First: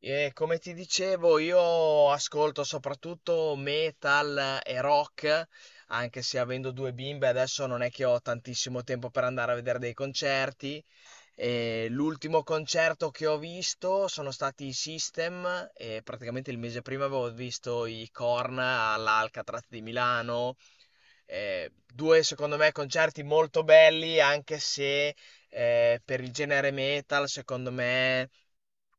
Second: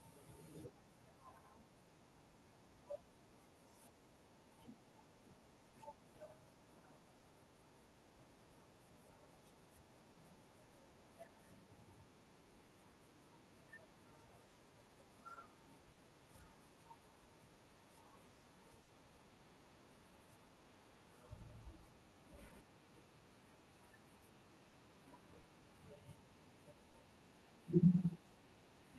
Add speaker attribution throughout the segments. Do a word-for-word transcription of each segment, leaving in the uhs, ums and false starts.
Speaker 1: E come ti dicevo, io ascolto soprattutto metal e rock, anche se avendo due bimbe adesso non è che ho tantissimo tempo per andare a vedere dei concerti. E l'ultimo concerto che ho visto sono stati i System e praticamente il mese prima avevo visto i Korn all'Alcatraz di Milano. Eh, due, secondo me, concerti molto belli, anche se eh, per il genere metal, secondo me,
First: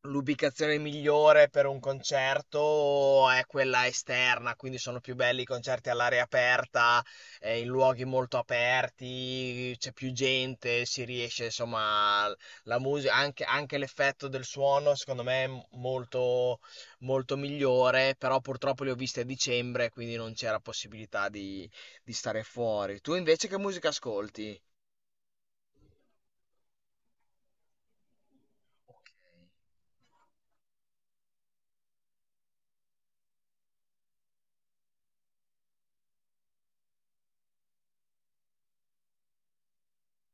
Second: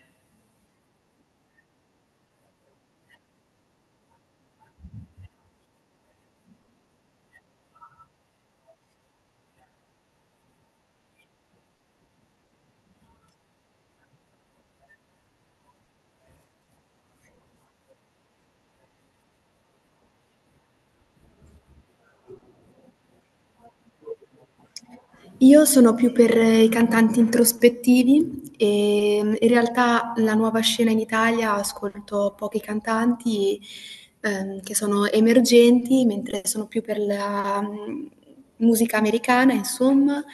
Speaker 1: l'ubicazione migliore per un concerto è quella esterna, quindi sono più belli i concerti all'aria aperta, eh, in luoghi molto aperti, c'è più gente, si riesce, insomma, la musica, anche, anche l'effetto del suono, secondo me, è molto, molto migliore, però purtroppo le ho viste a dicembre, quindi non c'era possibilità di, di stare fuori. Tu invece che musica ascolti?
Speaker 2: Io sono più per eh, i cantanti introspettivi
Speaker 1: Ok.
Speaker 2: e mm, in realtà la nuova scena in Italia ascolto pochi cantanti ehm, che sono emergenti, mentre sono più per la mh, musica americana, insomma,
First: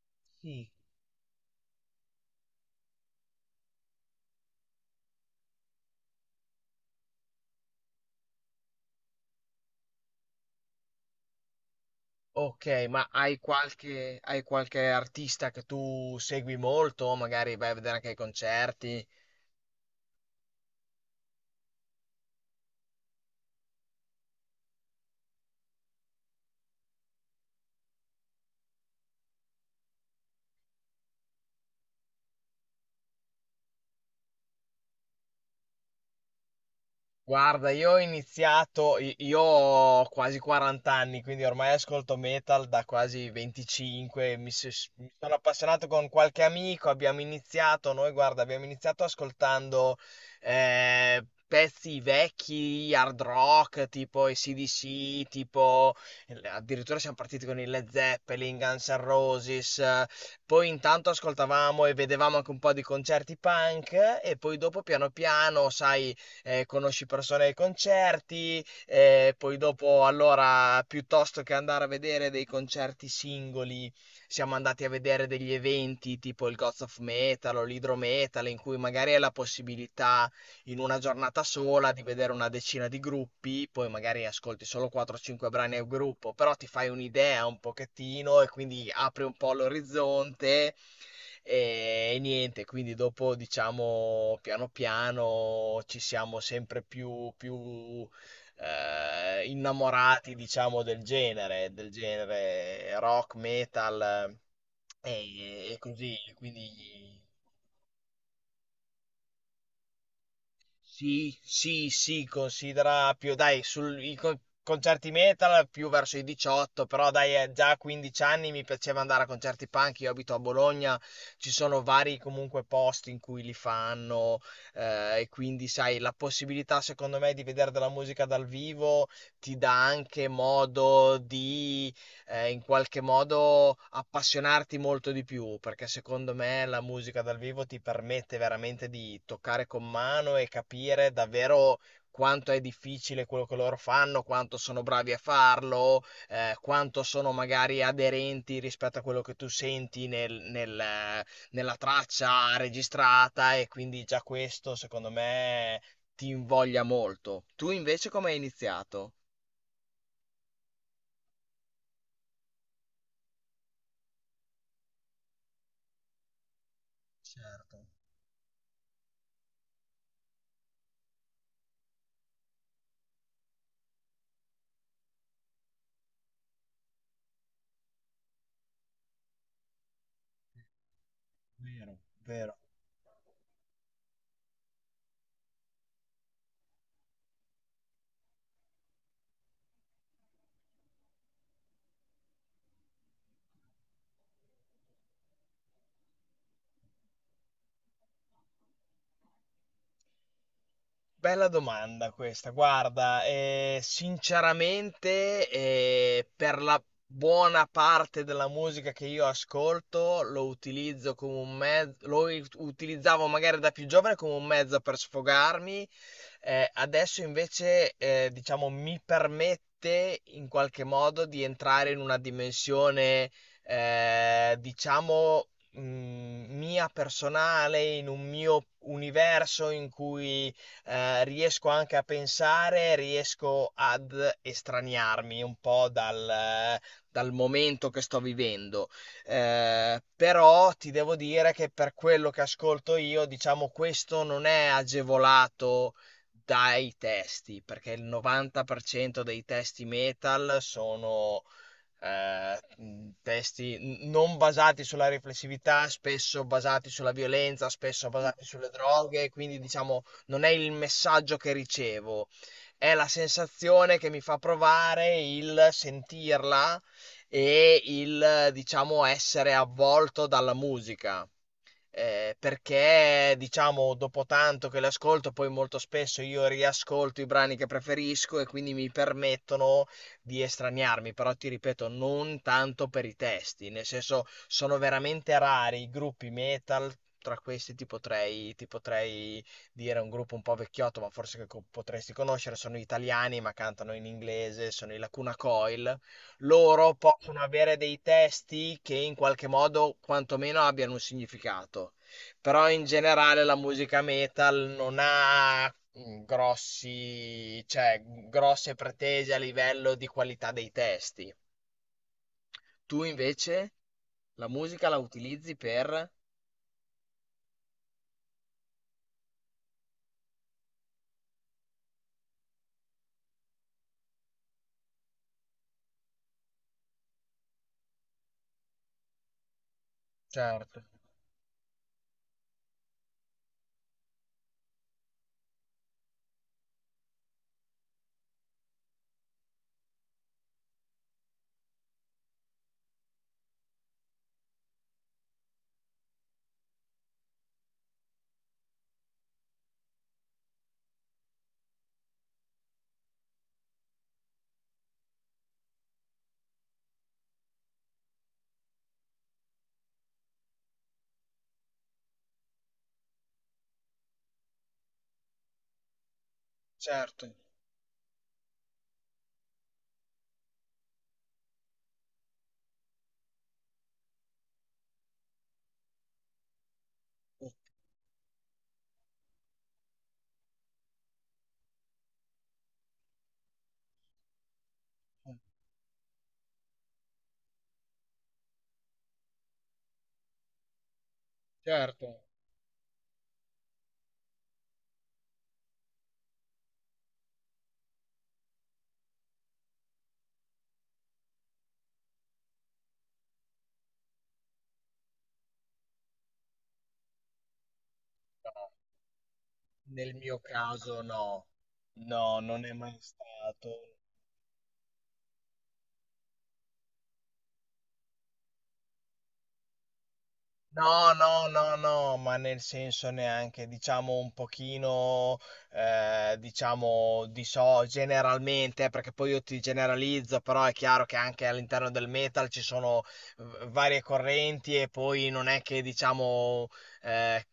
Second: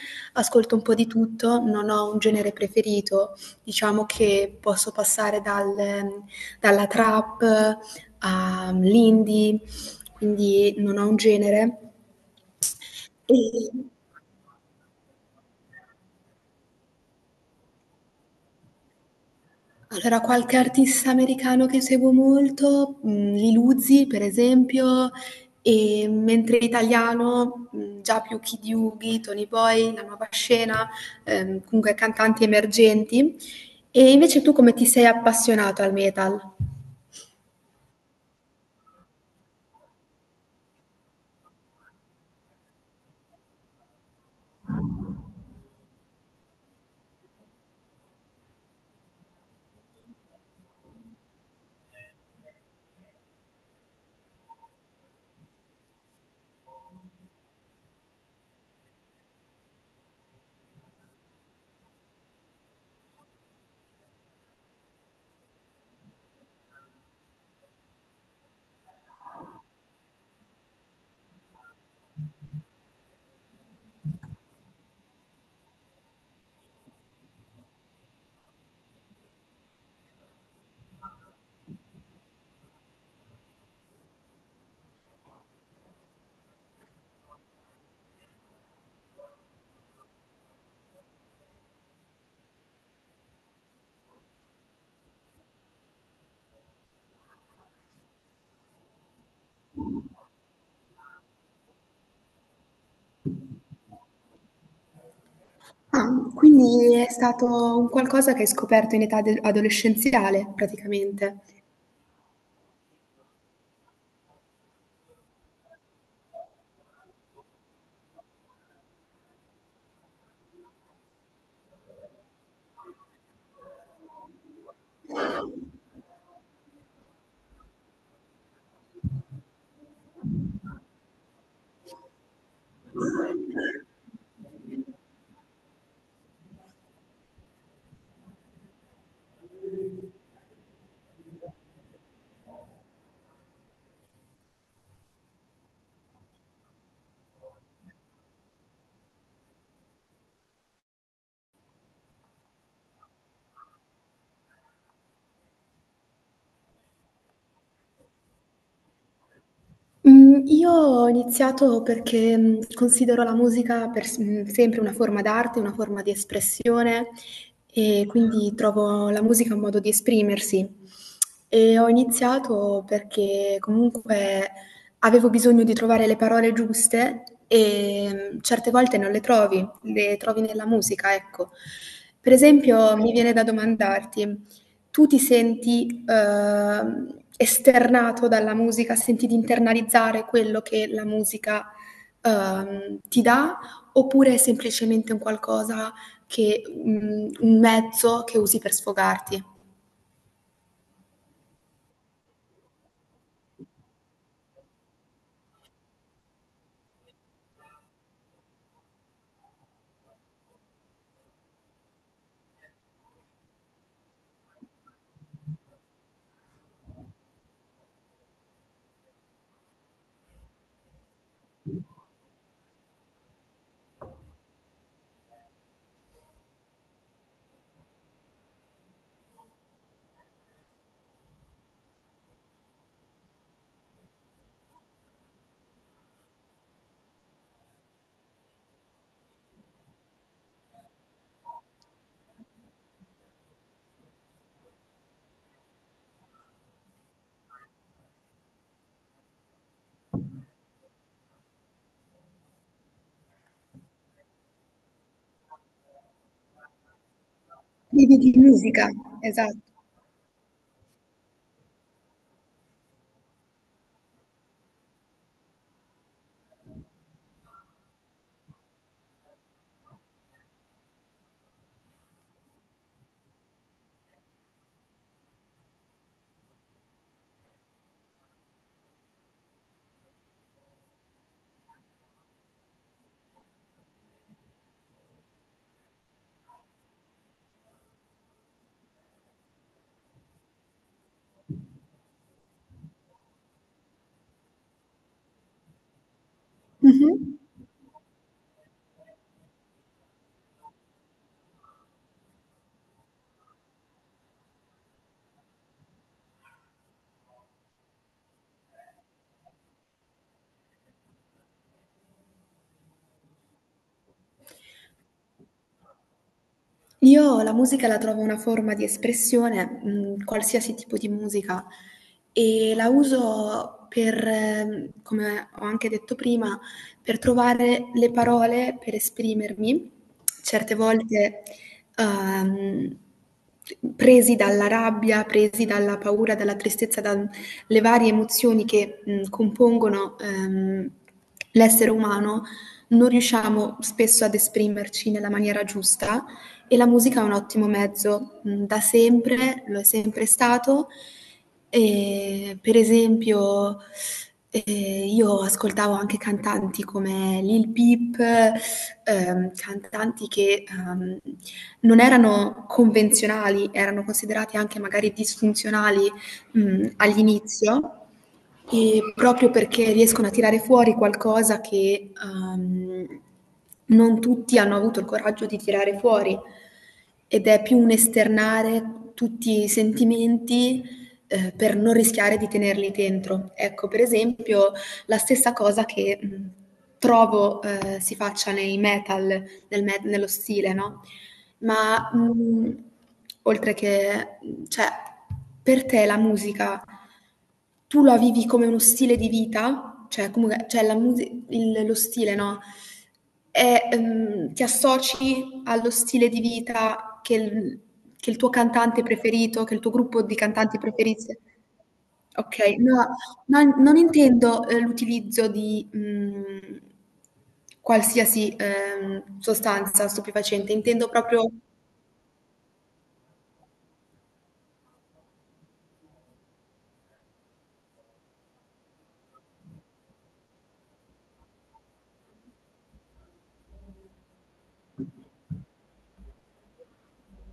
Speaker 1: Sì.
Speaker 2: ascolto un po' di tutto, non ho un genere preferito, diciamo che posso passare dal- mm, dalla trap ehm, all'indie, quindi non ho un genere.
Speaker 1: Ok, ma hai
Speaker 2: E-
Speaker 1: qualche, hai qualche artista che tu segui molto? Magari vai a vedere anche i concerti?
Speaker 2: Allora, qualche artista americano che seguo molto, mhmm, Lil Uzi per esempio, e mentre italiano, mhmm, già più Kid Yugi, Tony Boy, La Nuova Scena, ehm, comunque cantanti emergenti. E invece tu come ti sei appassionato al metal?
Speaker 1: Guarda, io ho iniziato, i- io ho quasi quaranta anni, quindi ormai ascolto metal da quasi venticinque, mi, s- mi sono appassionato con qualche amico, abbiamo iniziato, noi guarda, abbiamo iniziato ascoltando eh, pezzi vecchi, hard rock, tipo A C/D C, tipo addirittura siamo partiti con i Led Zeppelin, Guns N' Roses, eh, poi intanto ascoltavamo e vedevamo anche un po' di concerti punk eh, e poi dopo piano piano, sai eh, conosci persone ai concerti, eh, poi dopo allora piuttosto che andare a vedere dei concerti singoli, siamo andati a vedere degli eventi tipo il Gods of Metal o l'Hydro Metal in cui magari hai la possibilità in una giornata sola di vedere una decina di gruppi, poi magari ascolti solo quattro o cinque brani a gruppo, però ti fai un'idea un pochettino e quindi apri un po' l'orizzonte e e niente, quindi dopo diciamo piano piano ci siamo sempre più, più eh, innamorati diciamo del genere, del genere rock, metal eh, e, e
Speaker 2: Ah,
Speaker 1: così, quindi.
Speaker 2: quindi è stato un qualcosa che hai scoperto in età de adolescenziale
Speaker 1: Sì,
Speaker 2: praticamente.
Speaker 1: sì, sì, considera più, dai, sul, i con- concerti metal più verso i diciotto, però dai, eh, già a quindici anni mi piaceva andare a concerti punk, io abito a Bologna, ci sono vari comunque posti in cui li fanno, eh, e quindi sai, la possibilità secondo me di vedere della musica dal vivo ti dà anche modo di eh, in qualche modo appassionarti molto di più, perché secondo me la musica dal vivo ti permette veramente di toccare con mano e capire davvero quanto è difficile quello che loro fanno, quanto sono bravi a farlo, eh, quanto sono magari aderenti rispetto a quello che tu senti nel- nel, eh, nella traccia registrata e quindi già questo secondo me ti invoglia molto. Tu invece come hai iniziato?
Speaker 2: Mhmm, io ho iniziato perché, mhmm, considero la musica per s mhmm, sempre una forma d'arte, una forma di espressione,
Speaker 1: Certo,
Speaker 2: e quindi trovo la musica un modo di esprimersi. E ho iniziato perché comunque avevo bisogno di trovare le parole giuste e, mhmm, certe volte non le trovi, le trovi nella musica, ecco.
Speaker 1: vero,
Speaker 2: Per
Speaker 1: vero.
Speaker 2: esempio mi viene da domandarti: tu ti senti ehm, esternato dalla musica, senti di internalizzare quello che la musica ehm, ti dà, oppure è semplicemente un qualcosa che, mh, un mezzo che usi per sfogarti?
Speaker 1: Bella domanda questa, guarda, eh, sinceramente eh, per la buona parte della musica che io ascolto lo utilizzo come un mezzo, lo ut- utilizzavo magari da più giovane come un mezzo per sfogarmi, eh, adesso invece eh, diciamo mi permette in qualche modo di entrare in una dimensione eh, diciamo mh, mia personale, in un mio universo in cui eh, riesco anche a pensare, riesco ad estraniarmi un po' dal, dal momento che sto vivendo. Eh, però ti devo dire che per quello che ascolto io, diciamo, questo non è agevolato dai testi, perché il novanta per cento dei testi metal sono eh, mh, testi n- non basati sulla riflessività, spesso basati sulla violenza, spesso
Speaker 2: Vivi di
Speaker 1: basati sulle
Speaker 2: musica,
Speaker 1: droghe,
Speaker 2: esatto.
Speaker 1: quindi diciamo non è il messaggio che ricevo, è la sensazione che mi fa provare il sentirla e il diciamo essere avvolto dalla musica eh, perché diciamo dopo tanto che le ascolto, poi molto spesso io riascolto i brani che preferisco e quindi mi permettono di estraniarmi, però ti ripeto, non tanto per i testi, nel senso sono veramente rari i gruppi metal. Tra questi ti potrei, ti potrei dire un gruppo un po' vecchiotto, ma forse che co- potresti conoscere, sono italiani ma cantano in inglese, sono i Lacuna Coil, loro
Speaker 2: Mh-mh.
Speaker 1: possono avere dei testi che in qualche modo quantomeno abbiano un significato. Però in generale la musica metal non ha mm, grossi, cioè, grosse pretese a livello di qualità dei testi. Tu invece la musica la utilizzi per...
Speaker 2: Io la musica la trovo una forma di espressione, mhmm, qualsiasi tipo di musica. E la uso per, ehm, come ho anche detto prima, per trovare le parole per esprimermi, certe
Speaker 1: Certo,
Speaker 2: volte, ehm, presi dalla rabbia, presi dalla paura, dalla tristezza, dalle varie emozioni che, mhmm, compongono, ehm, l'essere umano, non riusciamo spesso ad esprimerci nella maniera giusta e la musica è un ottimo mezzo, mhmm, da sempre, lo è sempre stato. Ehm, per esempio, ehm, io ascoltavo anche cantanti come Lil Peep, ehm, cantanti che, uhm, non erano convenzionali, erano considerati anche magari disfunzionali, mhmm,
Speaker 1: certo,
Speaker 2: all'inizio. E proprio perché riescono a tirare fuori qualcosa che ehm, non tutti hanno avuto il coraggio di tirare fuori, ed è più un esternare tutti i sentimenti, eh, per non rischiare di tenerli dentro. Ecco, per esempio, la stessa cosa che mh, trovo eh, si faccia nei metal, nel me- nello stile, no? Ma,
Speaker 1: certo.
Speaker 2: mhmm, oltre che mhmm, cioè, per te la musica tu la vivi come uno stile di vita? Cioè comunque cioè la musi il lo stile, no, è ehm, ti associ allo stile di vita che il che il tuo
Speaker 1: No,
Speaker 2: cantante preferito, che il tuo
Speaker 1: nel
Speaker 2: gruppo di
Speaker 1: mio
Speaker 2: cantanti
Speaker 1: caso
Speaker 2: preferisse.
Speaker 1: no. No, non è
Speaker 2: Okay,
Speaker 1: mai
Speaker 2: no, non
Speaker 1: stato.
Speaker 2: non intendo, ehm, l'utilizzo di, mhmm, qualsiasi, ehm, sostanza stupefacente, intendo
Speaker 1: No, no,
Speaker 2: proprio.
Speaker 1: no, no, ma nel senso neanche, diciamo un pochino, eh, diciamo, di so generalmente, perché poi io ti generalizzo, però è chiaro che anche all'interno del metal ci sono v- varie correnti e poi non è che, diciamo, eh,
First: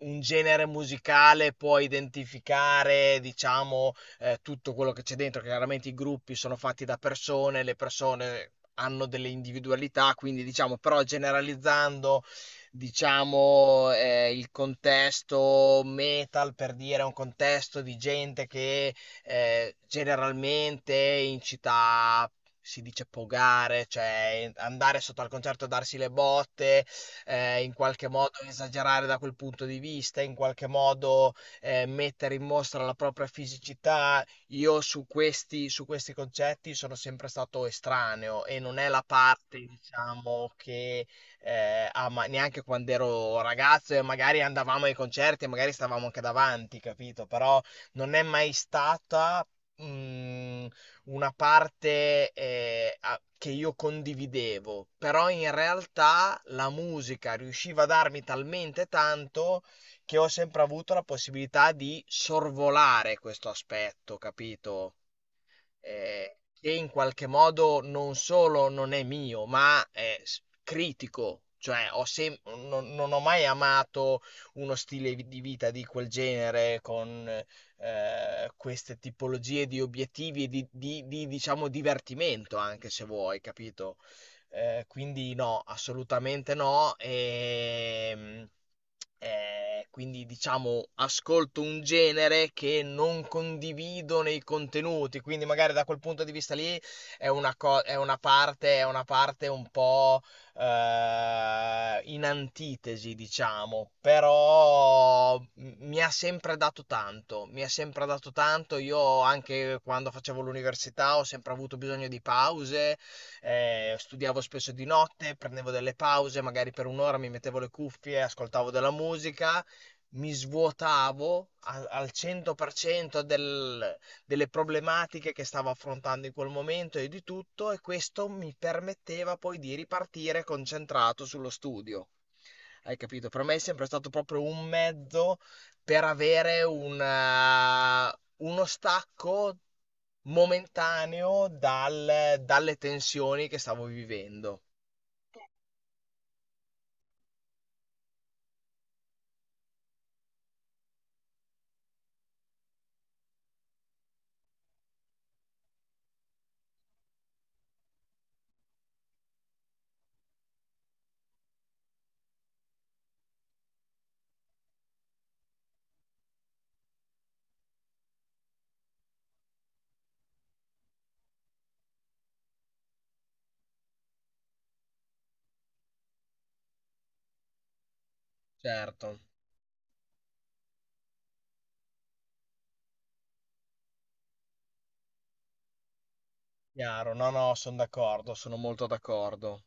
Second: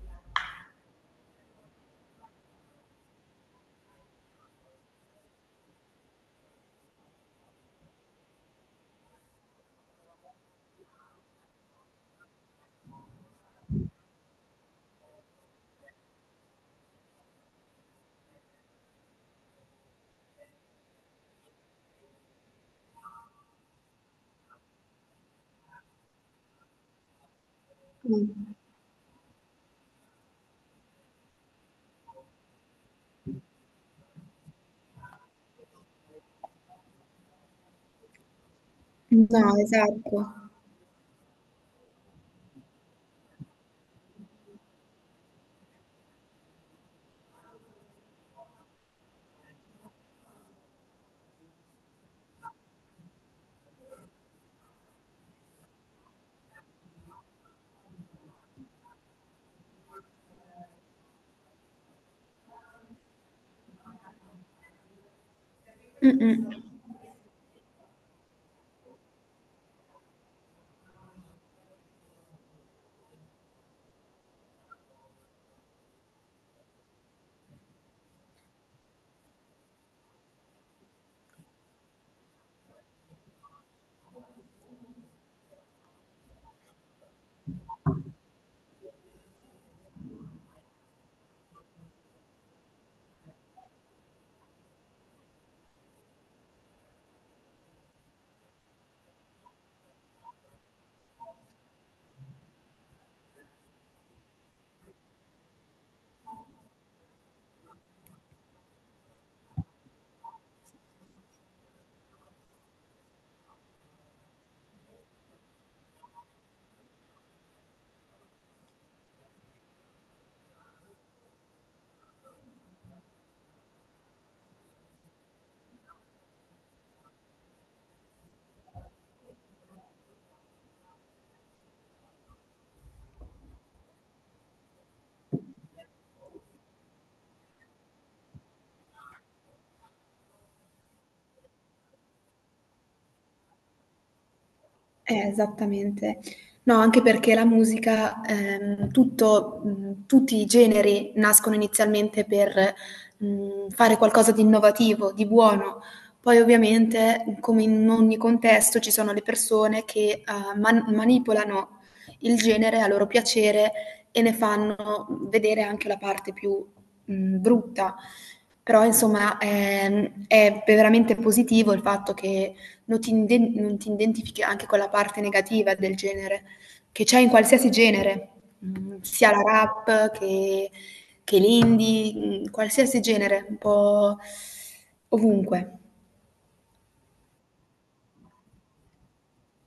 Speaker 1: un genere musicale può identificare, diciamo, eh, tutto quello che c'è dentro, che chiaramente i gruppi sono fatti da persone, le persone... hanno delle individualità, quindi diciamo, però generalizzando, diciamo, eh, il contesto metal, per dire, è un contesto di gente che eh, generalmente in città si dice pogare, cioè andare sotto al concerto e darsi le botte, eh, in qualche modo
Speaker 2: Mh.
Speaker 1: esagerare da quel punto di vista, in qualche modo eh, mettere in mostra la propria fisicità. Io su questi, su questi concetti sono sempre stato estraneo e non è la
Speaker 2: No,
Speaker 1: parte,
Speaker 2: esatto.
Speaker 1: diciamo, che eh, a ma- neanche quando ero ragazzo e magari andavamo ai concerti e magari stavamo anche davanti, capito? Però non è mai stata mh, una parte eh, a- che io condividevo, però in realtà la musica riusciva a darmi talmente tanto che ho sempre avuto la possibilità di sorvolare questo aspetto, capito? Eh,
Speaker 2: Mh-mh.
Speaker 1: che in qualche modo non solo non è mio, ma è s- critico. Cioè, ho sem- non, non ho mai amato uno stile vi- di vita di quel genere con eh, queste tipologie di obiettivi e di, di- di, diciamo, divertimento, anche se vuoi, capito? Eh, quindi no, assolutamente no. E, eh, quindi diciamo ascolto un genere che non condivido nei contenuti, quindi magari da quel punto di vista lì è una, co- è una parte, è una parte un po' eh, in antitesi, diciamo, però m- mi ha sempre dato tanto, mi ha sempre dato tanto. Io anche quando facevo l'università ho sempre avuto bisogno di pause eh, studiavo spesso di notte, prendevo delle pause, magari per un'ora mi mettevo le cuffie, ascoltavo della musica, mi svuotavo a- al cento per cento del- delle problematiche che stavo affrontando in quel momento e di tutto, e questo mi permetteva poi di ripartire concentrato sullo studio. Hai capito? Per me è sempre stato proprio un mezzo per avere una- uno stacco momentaneo dal- dalle tensioni che stavo vivendo.
Speaker 2: Eh, esattamente. No, anche perché la musica, ehm, tutto, mh, tutti i generi nascono inizialmente per mh, fare qualcosa di innovativo, di buono. Poi ovviamente, come in ogni contesto, ci sono le persone che eh, man- manipolano il genere a loro piacere e ne fanno vedere anche la parte più mh, brutta. Però, insomma, ehm, è veramente positivo il fatto che non ti, inde- non ti identifichi anche con la parte negativa del genere, che c'è in qualsiasi genere, mm,
Speaker 1: Certo,
Speaker 2: sia la rap che, che l'indie, mm, qualsiasi genere, un po' ovunque.
Speaker 1: chiaro, no, no, sono d'accordo, sono molto d'accordo.